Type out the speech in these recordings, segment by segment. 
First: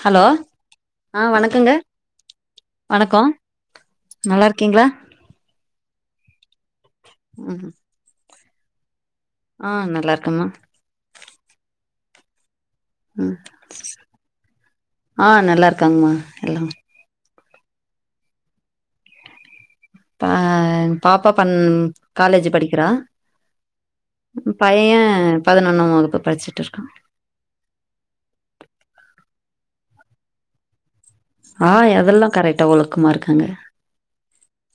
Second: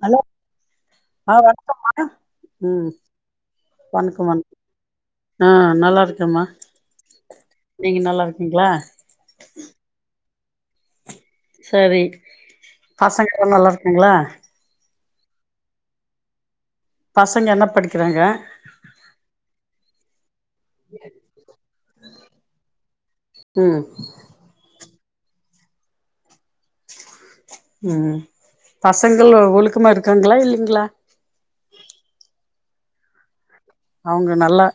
Hello ஆ வணக்கங்க ம் வணக்கோ வணக்கம் வணக்கம் நல்லாருக்கீங்ளா ஆ நல்லாருக்கேம்மா ம் நீங்க நல்லாருக்கீங்ளா ஆ நல்லாருக்கம்மா சரி ம் பசங்கல்லா நல்லா இருக்காங்களா ஆ நல்லா இருக்காங்மா எல்லா பசங்க என்ன படிக்கறாங்க இப்பா எ பாப்பா பண் காலேஜு படிக்கிறா ம் பையன் பதினொன்னாம் வகுப்பு படிச்சுட்ருக்கா ம் பசங்கள் ஒழுக்கமாக இருக்காங்ளா இல்லிங்களா ஆ அதெல்லா கரெக்ட்டா ஒழுக்கமா இருக்காங்க அவுங்க நல்லா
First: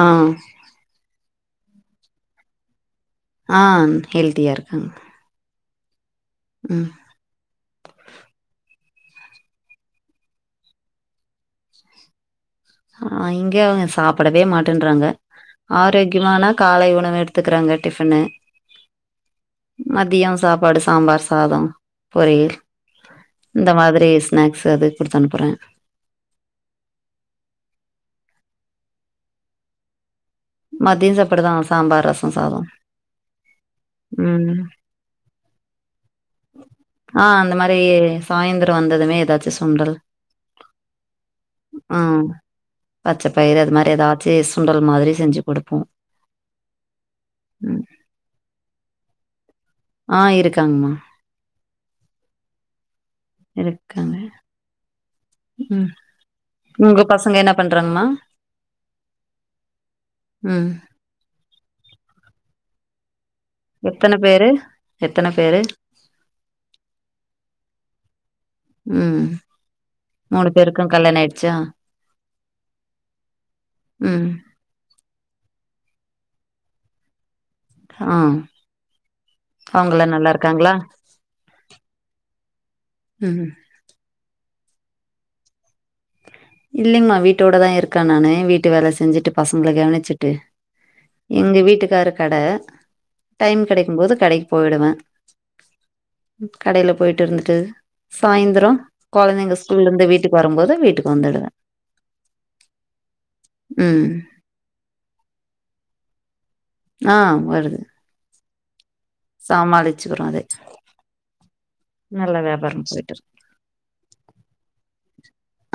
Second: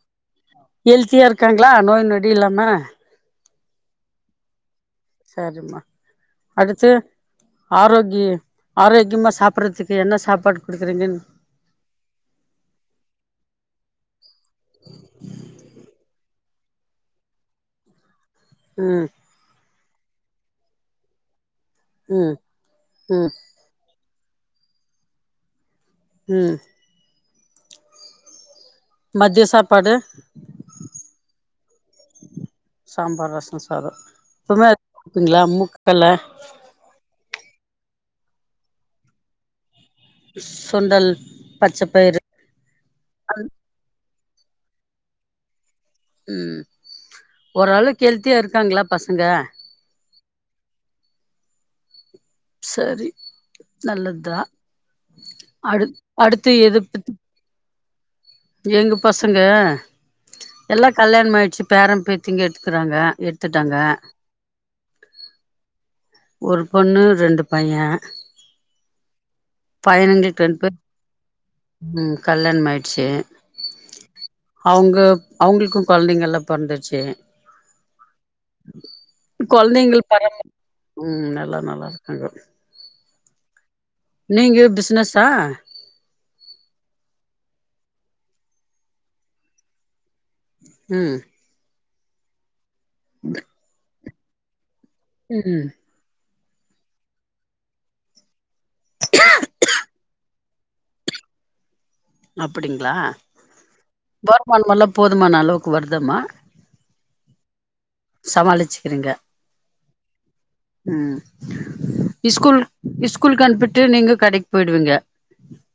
ஆ ஹெல்த்தியா இருக்காங்களா நோய் நொடி இல்லாம ஆ ஹெல்த்தியா இருக்காங்க சேரிம்மா ம் அடுத்து ஆரோக்கி ஆரோக்கிம்மா சாப்பறத்துக்கு என்ன சாப்பாடா குடுக்றீங்கின் இங்க அவங்க சாப்டவே மாட்டேன்றாங்க ஆரோக்கியமான காலை உணவு எடுத்துக்கிறங்க டிஃபனு ம் மதியோ சாப்பாடு சாம்பார் சாதோ ம் பொரியல் ம் இந்த மாதிரி ஸ்நாக்ஸ் அது குடுத் அன்ப்புறே ம் மத்திய சாப்பாடு மதிய சாப்பாடு தா சாம்பார் ரச சாத சாம்பார் ரச சாத எப்பமே வப்பீங்ளா மூக்கல்ல ஆ அந்த மாரி சாயந்தர வந்ததுமே எதாச்சு சுண்டல் சுண்டல் பச்சப்பயிறு பச்சபயறு அது மாரி எதாச்சு சுண்டல் மாதிரி செஞ்சு குடுப்போ ம் ஓரளவுக்கெல்த்தியா இருக்காங்ளா பசங்க ஆ இருக்காங்மா சரி இருக்காங்க. நல்லதுதா அடு அடுத்து எதபத்தி பண்றங்மா எங்க பசங்க ம். எல்லா கல்யாணம்மாயிட்ச்சி பேரன் பேத்திங்க எடுத்துக்கிறாங்க எ எத்தன பேரு எத்தன பேரு ஒரு பொண்ணு ரெண்டு பைய ம். பையனெங்கு ட்ரென்ப்பு பேருக்கும் கல்யாணம் ஆயிடுச்சா? ம் கல்யாண ஆயிடுச்சு ம். அவ்ங்க அவ்ங்குளுக்கு கொழந்தைங்கல்லா பொறந்திர்ச்சே ம் அவங்களா கொழந்தைங்கள் பரம் நல்லாருக்காங்களா ம் நல்லா நல்லார்க்காங்க ம்ம் நீங்க பிசினஸா இல்லிங்மா வீட்டோட தா இருக்க நானு வீட்டு வேல செஞ்சுட்டு பசங்ள கவனிச்சுட்டு ம் எங்க வீட்டுக்காரு கட [unintelligible] டைம் கடைக்கும்போது கடைக் போய்டுவே ம் கடைய்ல போய்ட்டு இருந்துட்டு சாய்ந்த்ரோ குழந்தைங்க ஸ்கூலா இருந்து வீட்டுக்கு வரும் போது வீட்டு வந்துடுவ அப்டிங்களா ம் வருமானமெல்லா போதுமான அளவுக்கு வருதாமா ஆ வருது சமாளிச் க்றீங்க சமாளிச்சுக்குறோ அது ம் நல்ல ஸ்கூல் வியாபாரம் போயிட்டு இருக்கு ஸ்கூல்க்கு அனுப்பிட்டு நீங்க கடைக்கு போயிடுவீங்க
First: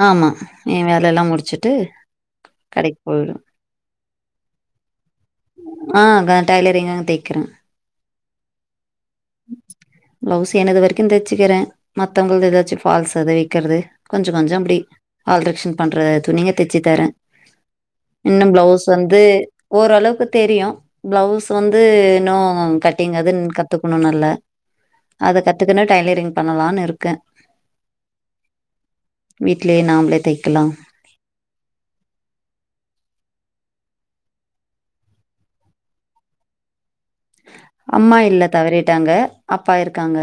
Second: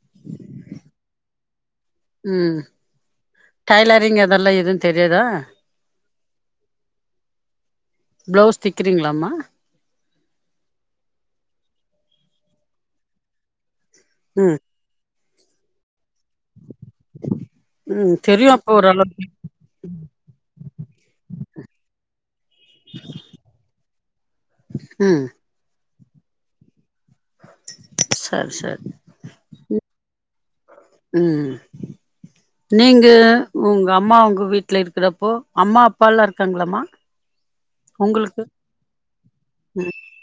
ஆமா என் வேலல்லா முடிச்சுட்டு ம் கடைக்கு போயிடுவே டைலரிங் அதெல்லா எது தெரியாதா ஆ தெக்கிற ப்ளவ்ஸ் தெக்கிறீங்ளாமா ப்ளவ்ஸ் எனது வர்க்கின் தச்சுக்கிறே மத்தவங்கள்து ஏதாச்சு ஃபால்ஸ் அதை வக்கிற்து ஞ்சு கொஞ்சோ ம் அப்டி ஆல்ட்ரக்ஷன் பண்ற துணிங்க தெச்சி தரே ம் இன்னு தெரியு அப்போ பிளவுஸ் வந்து ஓரளவுக்கு ஓரளவுக்கு தெரியு ப்ளவ்ஸ் வந்து இன்னு கட்டிங் அதின் கத்துக்ணு நல்ல ம் கத்துக்குன்னு டைலரிங் பண்ணலானு இருக்கே சரி சரி வீட்லே நாம்ளே தைக்லா ம் நீங்க உங்க அம்மா உங்க வீட்ல இருக்கிறப்போ அம்மா அப்பாலா இருக்காங்ளாமா அம்மா இல்ல தவறிட்டாங்க அப்பா இருக்காங்க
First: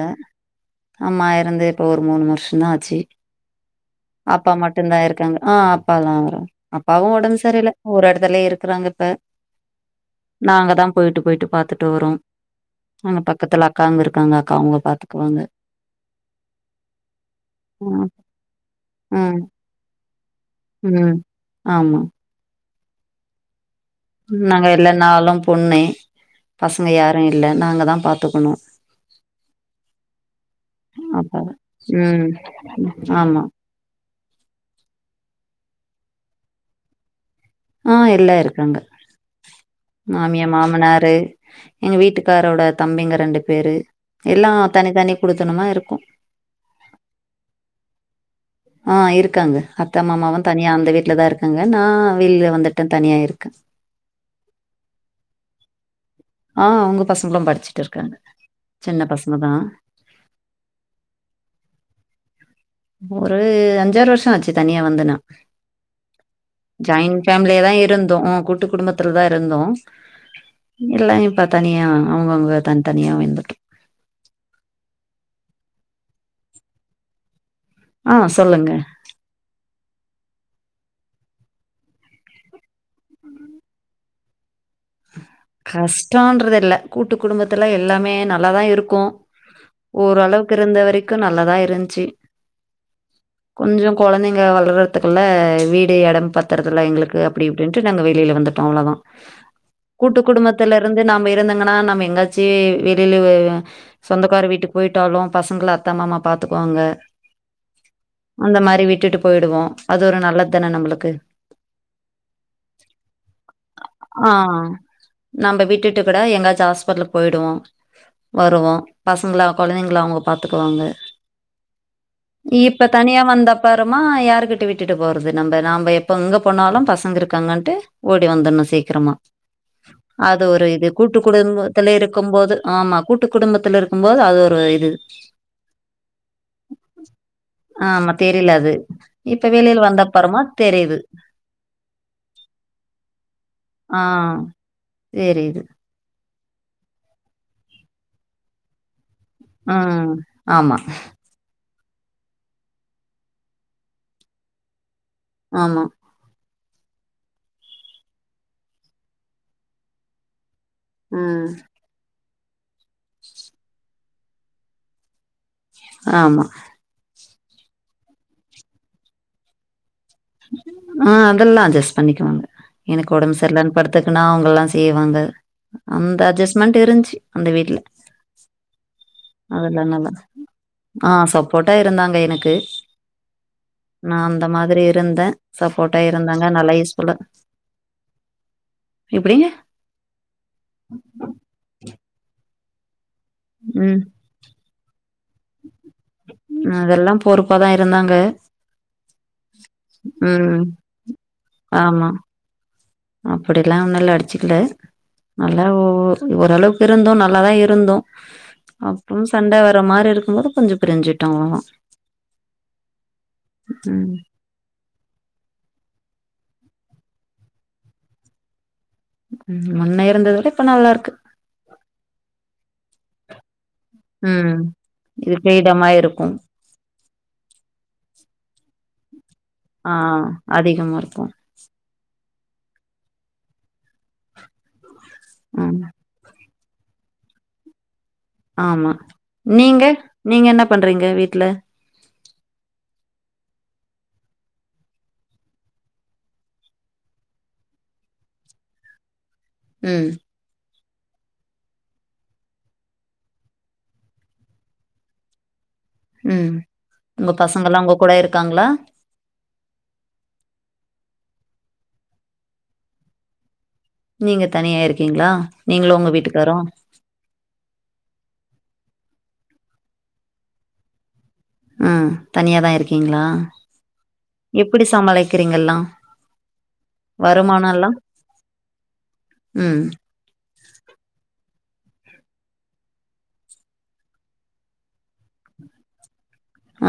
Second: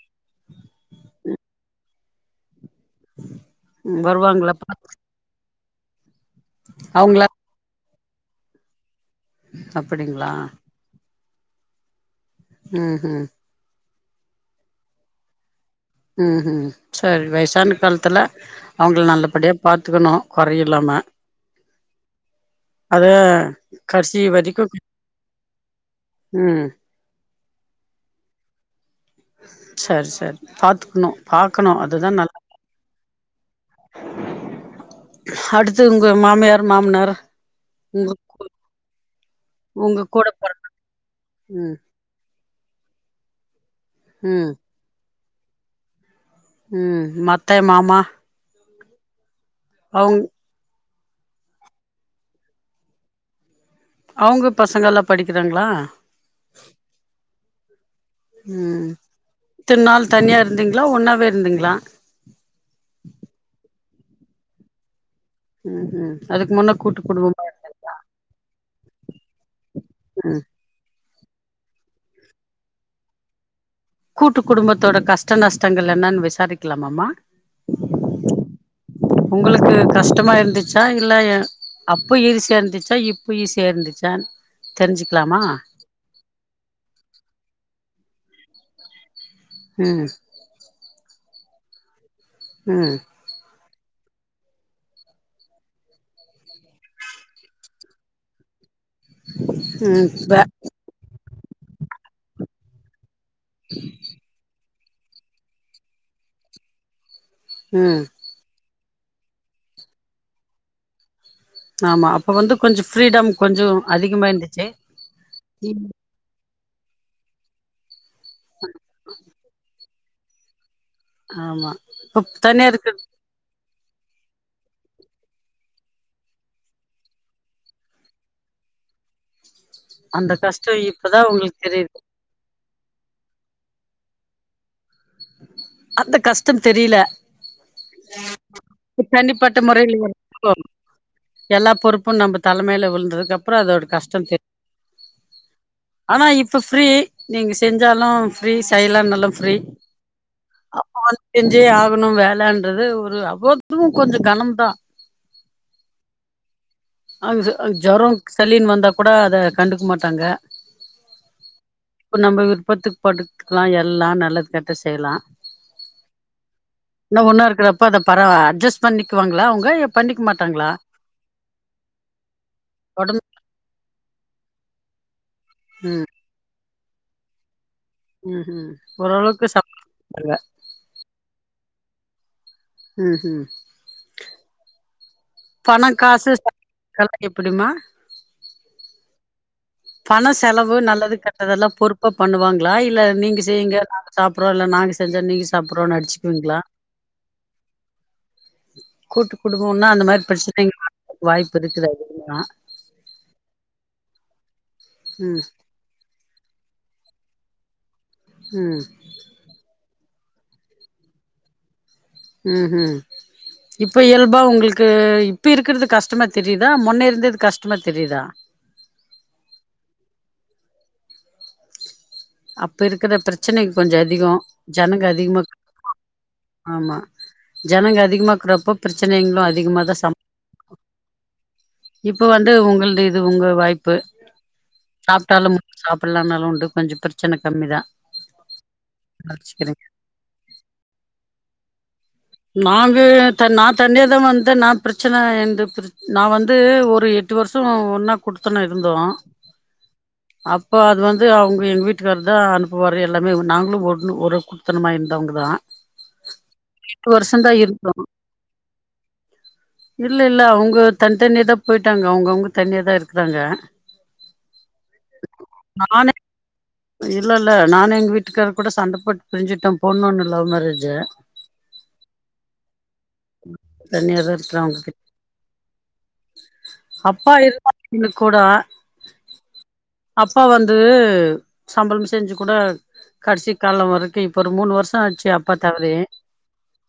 அம்மா எறந்து இப்ப ஒரு மூணு வர்ஷந்தா ஆச்சு ம் அப்பா வருவாங்களா மட்டுந்தா இருக்காங்க ஆ அப் அப்பாலா வரு அப்பாவு அவங்களா ஒடம்பு செரியில்ல ஒரெடத்துலே இருக்குறாங்க இப்ப அப்படிங்களா நாங்க தா போயிட்டு போயிட்டு பாத்துட்டு வரோ ம் அங்க ம் பக்கத்துல அக்காங்க இருக்காங்க அக்காவ்ங்க பாத்துக்குவாங்க ம் ம் சேரி வயசான ம் காலத்துல அவ்ங்கள ம் நல்லபடியா பாத்துக்கணு கொறையில்லாம ம் ஆமாம் அதே கடசி நாங்க எல்லா நாளு பொண்ணு ம் பசங்க யாரு இல்ல நாங்க தா பாத்துக்கணு சரி சரி பாத்துக்கணு பாக்கணு அதுதா நல்ல ஆமா அடுத்து உங்க மாமியாரு மாமனாரு ஆ எல்லா இருக்காங்க உங்க கூட மாமியா பொறந்த மாமனாரு ம் எங்க வீட்டுக் க்காரோட தம்பிங்க ரெண்டு பேரு எல்லா ம் தனி தனி குடுத்தனமா இருக்கோ ம் மத்தை மாமா ஆ இருக்காங்க அத்த அவுங் மாமா வந் தனியா அந்த வீட்ல தா இருக்காங்க நா வெளிய வந்துட்டே தனியா இருக்கே அவ்ங்க பசங்களா படிக்கிறாங்ளா ஆ அவ்ங்க பசங்களு படிச்சிட்ருக்குறாங்க ம் இத்தன் நாள் தனியா இருந்தீங்ளா ஒன்னாவே இருந்தீங்ளா ஒரு அஞ்சாறு வர்ஷோ ஆச்சு தனியா வந்து நா ம் ம் அதுக்கு முன்ன கூட்டு ஜாய்ன் குடும்பமா ஃபேமிலியா தா இருந்தீங்களா இருந்தோ கூட்டு குடும்பத்துல தா இருந்தோ ம் எல்லா இப்ப தனியா அவுங்கவுங்க தன்த்தனியா வந்துட்டோ கூட்டுக் குடும்பத்தோட கஷ்ட நஷ்டங்கள் என்னன் விசாரிக்கலாமாமா ஆ சொல்லுங்க உங்களுக்கு கஷ்டமா இர்ந்துச்சா இல்லயா அப்ப ஈஸியா இர்ந்துச்சா இப்ப ஈஸியா இர்ந்துச்சா தெரிஞ்சிக்லாமா கஷ்டோன்றது இல்ல கூட்டு குடும்பத்துல எல்லாமே நல்லாதா இருக்கு ம் ஓரளவுக்கு இருந்த வரைக்கு நல்லதா இருந்ச்சு ம் கொஞ்சோ கொழந்தைங்க வளர்றதுக்குல்லா வீடு எடம் பத்தறதுல்ல எங்ளுக்கு அப்டி இப்டின்ட்டு நாங்க வெளில வந்துட்டோ அவ்ளோதா ம் கூட்டு வே குடும்பத்துலருந்து நம்ம இருந்தங்கன்னா நம்ம எங்காச்சி வெளில அ சொந்தக்கார வீட்டுக் போய்ட்டாலு பசங்கள அத்த மாமா பாத்துக்குவாங்க ம் அந்த மாரி விட்டுட்டு போய்டுவோ அது ஒரு நல்லத் தான நம்மளுக்கு ஆமா அப்ப வந்து கொஞ்ச ஃப்ரீடம் கொஞ்சோ அதிகமா ஆ இர்ந்துச்சு நம்ப விட்டுட்டுக்கூட எங்காச்சு ஹாஸ்பிட்லு போய்டுவோ வருவோ பசங்களா கொழந்தைங்கள அவுங்க பாத்துக்குவாங்க ஆமா இப்ப தனியா இப்ப இருக்கு தனியா வந்தப் பறமா யாருக்கிட்ட விட்டுட்டு போறது நம்ப நாம்ப எப்ப எங்க போனாலு பசங்க இருக்காங்கன்ட்டு ஓடி வந்தர்ணு சீக்கிரமா அந்த அது ஒரு கஷ்டோ இது கூட்டு இப்பதா உங்களுக்கு குடும்பத்துல தெரியுது இருக் கும் போது ஆமா கூட்டு குடும்பத்துல இருக்கும்போது அது ஒரு இது அத்த கஷ்டந் தெரில ஆமா தெரில அது இப்ப வெளில முறையில வந்தப்பறமா இருக்கோ தெரிது எல்லா பொறுப்பு நம்ப தலமேல விழுந்ததுக்கப்றோ அதோட கஷ்டோ தெர் தெரிது ஆனா இப்ப ஃப்ரீ நீங்க செஞ்சாலு ஃப்ரீ செய்யலனாலு ஃ ஆ ஆமா செஞ்சே ஆகணு வேலன்றது ஒரு அவத்தும் கொஞ்சோ கனம் தா ஆமா அங்கு அங் ஜொரோ சளின்னு வந்தா கூட அத கண்டுக் மாட்டாங்க ம் இப்ப நம்ம விருப்பத்துக் படுக்கலா எல்லா நல்லது கெட்டது செய்லா ஆமா இன்னோ ஒன்னா இருக்கிறப்போ அந்த பரவ அட்ஜஸ்ட் பண்ணிக்குவாங்ளா அவுங்க இல்ல பண்ணிக்மாட்டாங்ளா ஆ அதெல்லா அட்ஜஸ்ட் பண்ணிக்வாங்க எனக்கு ஒடம்பு ஒடம் சர்லன் படுத்துக்குனா அவங்க எல்லா செய்வாங்க ம் அந்த அட்ஜெஸ்மெண்ட் இருந்ச்சு அந்த வீட்ல ம் ம் ஓரளவுக்கு அதெல்லா நல்லா சாப்டுவாங்க ஆ சப்போட்டா இருந்தாங்க எனக்கு ம் ம் நா அந்த மாதிரி இருந்த பணோ சப்போட்டா காசு இருந்தாங்க நல்லா எல்லா லைஸ்குல்லு எப்டிமா எப்டி பண செலவு நல்லது கெட்டதெல்லா பொறுப்பா பண்ணுவாங்ளா இல்ல நீங்க செய்ங்க ம். நாங்க சாப் பரவால்ல நாங்க செஞ்சா நீங்க சாப்ட்றோனாய்ச்சு அதெல்லா பொறுப்பாதா இருந்தாங்க கூட்டு குடும்போனா அந்த மாரி ம். பிரச்சனகள் வர வாய்ப்பு இருக்குது அதிகமா அப்டிலா ஒன்னுல்ல அடிச்சிக்கல ம் நல்லா ஓ ஓரளவுக்கு இருந்தோ நல்லாதா இருந்தோ ம் அப்றம் சண்ட வர மாரிருக்குபோது கொஞ்சோ பிரிஞ்சுட்டோ ம் ஹும் இப்ப இயல்பா உங்ளுக் கு இப்ப இருக்கிறது கஷ்டமா தெரிதா முன்ன இருந்தது கஷ்டமா தெரிதா முன்ன இருந்தத விட இப்ப நல்லாருக்கு அப்ப இருக்கற பிரச்சனைள் கொஞ்சோ அதிகோ ம். ஜனங்க இது அதிகமா ஃப்ரீடமா இருக்கும். ஆமா ஜனங்க அதிகமா இர்க்ரப்போ பிரச்சனங்ளு அதிகமா தா சம் அதிகமாருக்கு இப்ப வந்து உங்ளுது இது உங்க வாய்ப்பு சாப்பிட்டாலும் ம். சாப் பில்லானாலு உண்டு கொஞ்சோ ப்ரெச்சன கம்மி தா ஆமா வச்சுக்கிறே நீங்க நீங்க என்ன பண்றீங்க வீட்ல நாங்க த நா தண்ணியா தா வந்த நா ப்ரெச்சன எந்த ப்ரெச் நா வந்து ஒரு எட்டு வருஷோ ஒன்னா குடுத்தனோ இருந்தோ ம் அப்ப அது வந்து அவுங்க எங்க வீட்டுக்காரர் தா அனுப்புவாரு எல்லாமே நாங்ளு ஒண்ணு ஒரு மெத்தனமா இருந்தவங்க தா ம் எட்டு உங்க வருஷோ தா பசங்கெல்லா இருந்தோ உங்க கூட இருக்காங்களா இல்ல இல்ல அவுங்க தன் தனியா தா போய்ட்டாங்க அவுங்கவுங்க தனியா தா இருக்கறாங்க நீங்க தனியா இருக்கீங்ளா நீங்ளு உங்க நானே வீட்டுக்காரு இல்ல இல்ல நானு எங்க வீட்டுக்காரர் கூட சண்ட போட்டு பிரிஞ்சுட்டுதா போனோனு லவ் மேரேஜு அ தனியாதா இருக்கீங்ளா தனியா தா இருக்குறோ அவங்க எப்டி கிட்ட சமாளிக்கிறீங்கெல்லா அப்பா இருந்தாரு [inaudible] கூட ம் அப்பா வந்து சம்பளம் செஞ்சு கூட கடைசி காலோ வரைக்கு இப்ப ஒரு மூணு வருஷோ ஆச்சு அப்பா தவறி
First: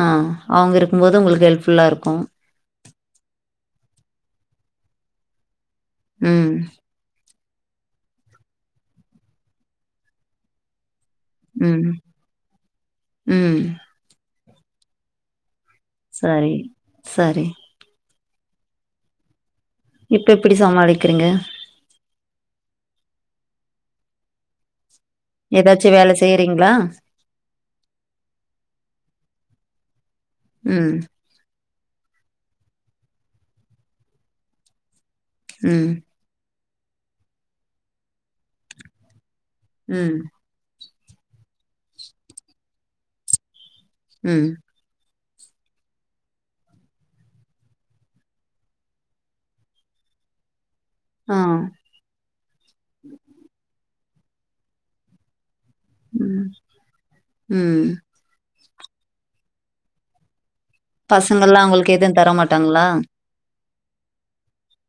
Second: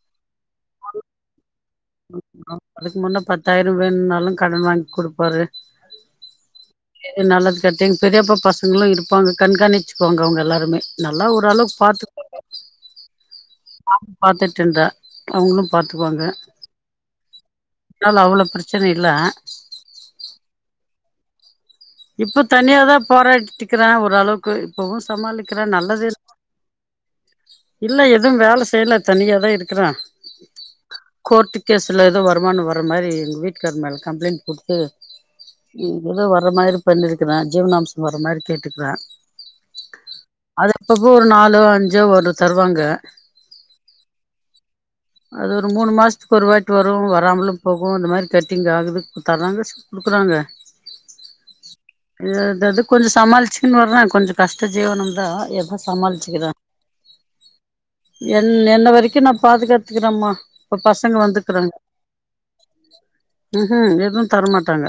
ஆ அவுங்க இருக்கும்போது உங்களுக்கு ஹெல்ப்ஃபுல்லாருக்கு அதுக்கு முன்னா பத்தாயிரு வேன்னாலு கடன் வாங்கி குடுப்பாரு ம் நல்லது கட்டிங்க பெரியப்பா பசங்களும் இருப்பாங்க கண்காணிச்சுக்கோங்க அவங்க எல்லாருமே நல்லா ஒரு அளவுக்கு ம், பாத்துப் ம் பா பாத்துட்டுருந்தா அவுங்களு பாத்துவாங்க சரி, சரி. நல்லா அவ்ளோ பிரச்சன இல்ல இப்ப எப்டி சமாளிக்கிறிங்க இப்ப தனியாதா போராடிட்டு இருக்கற ஓரளவுக்கு இப்பவு சமாளிக்கிறே நல்லதே டிங்லா இல்ல எதுவு வேல செய்யல தனியாதா இருக்கிற ம் கோர்ட் கேசு ஏதோ வருமானம் வற மாரி எங்க வீட்டுக்கார் மேல கம்ப்ளைண்ட் குடுத்து ம், ஏதோ வர் மாரி பண்ணிருக்கிற ஜீவனாம்சம் வர மாரி கேட்டுக்கிற ம் அது எப்பப்போ ஒரு நாலோ அஞ்சோ ஒரு தருவாங்க ம் அது ஒரு மூணு மாசத்துக்கு ஒருவாட்டு வரு வராமலு போகு இந்த மாதிரி கட்டிங் ஆகுது தர்ராங்க குடுக்குறாங்க ஆ ஏதேதோ கொஞ்சோஓ சமாளிச்சுக்குன்னு வர கொஞ்சம் கஷ்ட ஜீவனம் தா எப்போ ம், சமாளிச்சுக்கிறே ம் என் என்ன வரைக்கு நா பாதுகாத்துக்கிறமா பசங்கள்லா உங்ளுக்கு எதுவு தரமாட்டாங்ளா ஹ ஹ எதுவு தரமாட்டாங்க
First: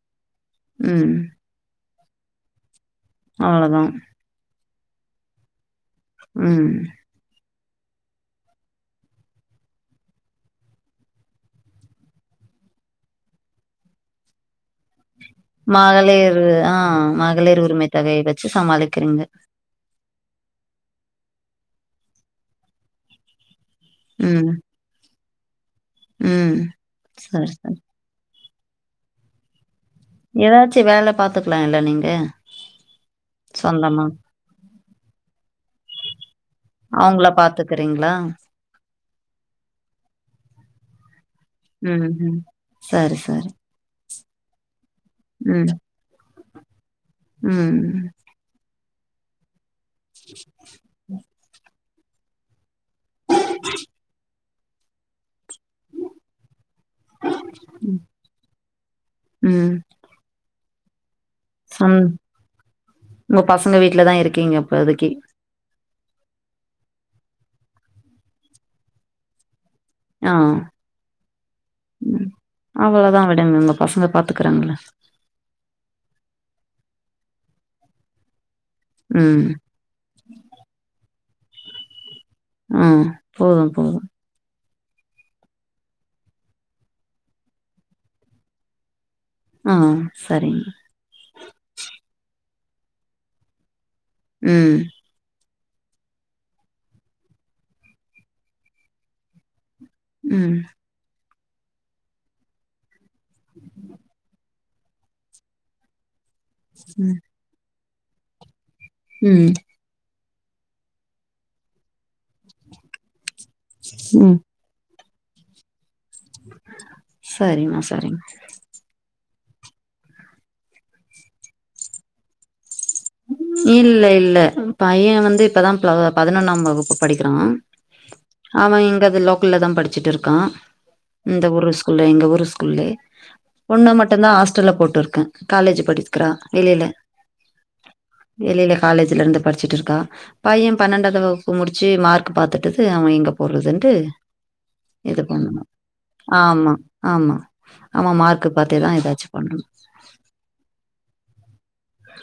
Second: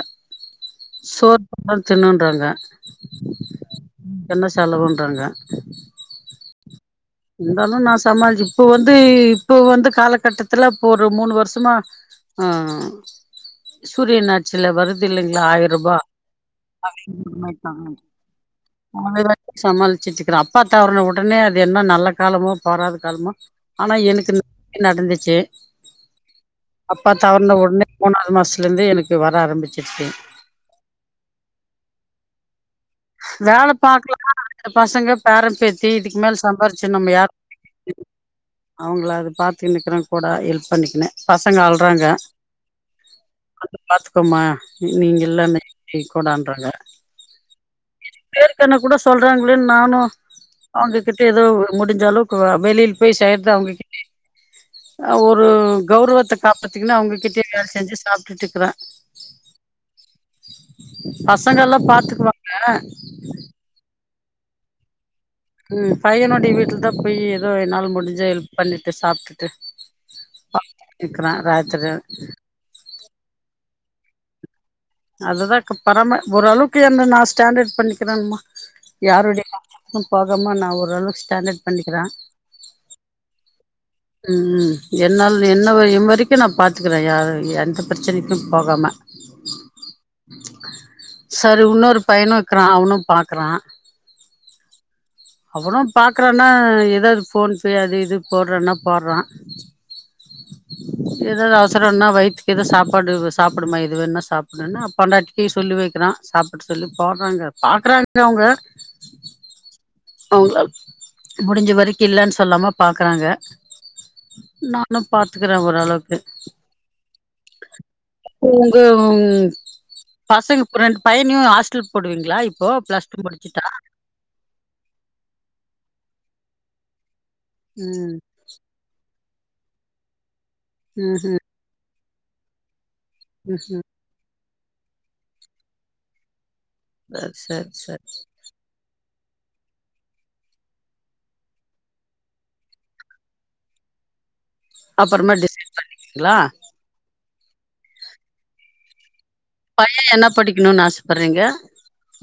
ம். சோறு போட்ற தின்னுன்றாங்க அவ்வளதா என்ன செலவுன்றாங்க ம் இருந்தாலு நா சமாள்ச்சி இப்ப வந்து இப்ப வந்து காலகட்டத்துல இப்ப ஒரு மூனு வருஷமா ஆ சூரியன் ஆட்சியில வருது இல்லைங்களா ஆயிர் ரூபா மகளிர் ஆ மகளிர் உரிமை தொகைய வச்சு சமாளிக்கிறீங்க. [unintelligible] சமாளிச்சிட்டு இருக்கிறேன் அப்பா தவறன உடனே அது என்ன நல்ல காலமோ போறாத காலமோ ஆனா எனக்கு ந ம், நடந்துச்சி ம். அப்பா சரி, தவறன சரி. உட்னே மூணாவது மாஸ்த்துலருந்தே எனக்கு வர ஆரம்பிச்சிடுச்சி ஏதாச்சி வேல பாத்துக்கலாம் இல்ல நீங்க வேல சொந்தமா. பாக்கலன்னா அந்த பசங்க பேரம்பேத்தி இதுக்கு மேல சம்பாதிச்சு நம்ம அவங்கள யார [inaudible] பார்த்துக்கிறீங்களா? அவங்கள அது பாத்துக்குனு இக்கிக கூட ஹெல்ப் பண்ணிக்கினு பசங்க ஆழ்றாங்க ம்ஹும் சரி சரி பாத்துக்கோமா நீங்க இங்க இல்லாம ம். எ கூடாவான்றாங்க ம் பேருக்கானா கூட சொல்றாங்களேன்னு நானு அவங்ககிட்ட ஏதோ முடிஞ்ச அளவுக்கு வெளியில் பொய்செய்றது அவங்கிட்டயே அ ஒரு கௌரவத்த காப்பாத்திக்கின்னு அவங்ககிட்டயே வேல செஞ்சு சாப்ட்டுட்டு இருக்கறே ம். பசங்கலா சம் பாத்துக்குவாங்க உங்க பசங்க வீட்டுலதா இருக்கீங்க இப்போதைக்கி ம் பையனுடைய வீட்டுல தா போய் ஏதோ என்னால முடிஞ்ச ஹெல்ப் பண்ணிட்டு சாப்ட்டுட்டு ஆ. பாத்துட்டு இருக்குற ராத்திரி அவளதா விடுங்க உங்க பசங்க பாத்துக்குறாங்கள அதுதா க பரம ஓரளவுக்கு என்ன நா ஸ்டாண்டட் பண்ணிக்கிறேமா யாருடைய ம். [unintelligible] போகாம நா ஓரளவு ஸ்டாண்டட் பண்ணிக்கிறே அ போது போது ம் என்னால் என்னவ என் வரைக்கு நா பாத்துக்குறே யார எந்த ப்ரெச்சனிக்கு போகாம ஆ சரிங்க சரு உன்னோரு பையனு இக்குறா அவனு பாக்குறா ம் அவனு பாக்குறான்னா எதாவ்து ஃபோன் பே அது இது போட்றானா போட்றா ம் எதாது அவசரோன்ன வயித்துக்கு எது சாப்பாடு சாப்புடுமா எதுவேன்னா சாப் அப்டின்னா பொண்டாட்டிக்கி சொல்லி வெக்கிறா சாப்பிட சொல்லி ம். போட்றாங்க பாக்குறாங்க அவுங்க ம் அவங்ளால் முடிஞ்ச வரக்கி இல்லன் சொல்லாம பாக்குறாங்க ம் ண்ணு பாத்துக்குறா ஓரளவுக் சரிமா சரிமா ம் பசங்க ரெண்டு பையனியு ஹாஸ்டல் போடுவீங்ளா இப்போ பிளஸ் டூ முடிச்சுட்டா இல்ல இல்ல பைய வந்து இப்பதா ப பதினொன்னாம் வகுப்பு படிக்கிறா ம் அவ இங்கது லோக்கல்லதா படிச்சுட்டுருக்கா ம் ம் இந்த ஊரு ஸ்கூல்ல எங்க ஊரு ஸ்கூல்லயே ம் ம் பொண்ணு மட்டுந்தா ஆஸ்டல்ல போட்டுருக்கே காலேஜு படிக்றா வெளில அ சேர் சேர் வெளில காலேஜ்லருந்து படிச்சுட்டுருக்கா பையே பன்னெண்டாது வகுப்பு முடிச்சு மார்க் பாத்துட்டுது அவே எங்க போட்றதுன்ட்டு இது அப்புறமா பண்ணனு டிசைட் பண்ணிக்கிறீங்களா ஆமா ஆமா ஆமா மார்க்கு பாத்துதா எதாச்சு பண்ணனு பைய என்ன படிக்கணுன் ஆசப்பட்றீங்க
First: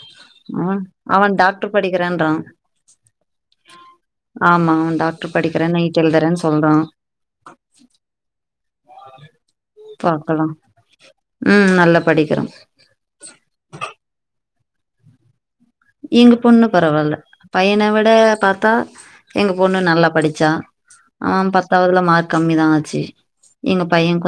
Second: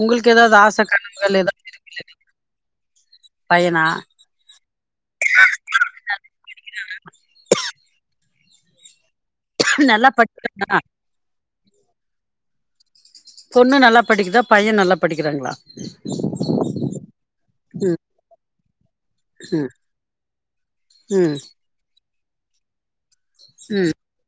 உங்களுக்கு எதாவ்து அவ ஆச அவ கனவுகள் எதாவ்து டாக்டர் இருக்குல்ல நீங்க படிக்கிறேன்றா [inaudible] பையனா ஆமா அவ டாக்டர் படிக்கிறே நீட் எழுதுறேன் சொல்றா நல்லா பாக்கலா படிக்கிறானா ம் நல்லா படிக்கிறா பொண்ணு நல்லா படிக்குதா பைய நல்லா படிக்கிறாங்ளா எங்க பொண்ணு பரவால்ல பையன ம் விட பாத்தா எங்க ம் பொண்ணு நல்லா படிச்சா ம் த்தாவதுல மார்க் கம்மிதா ஆச்சி எங்க ம் பையங்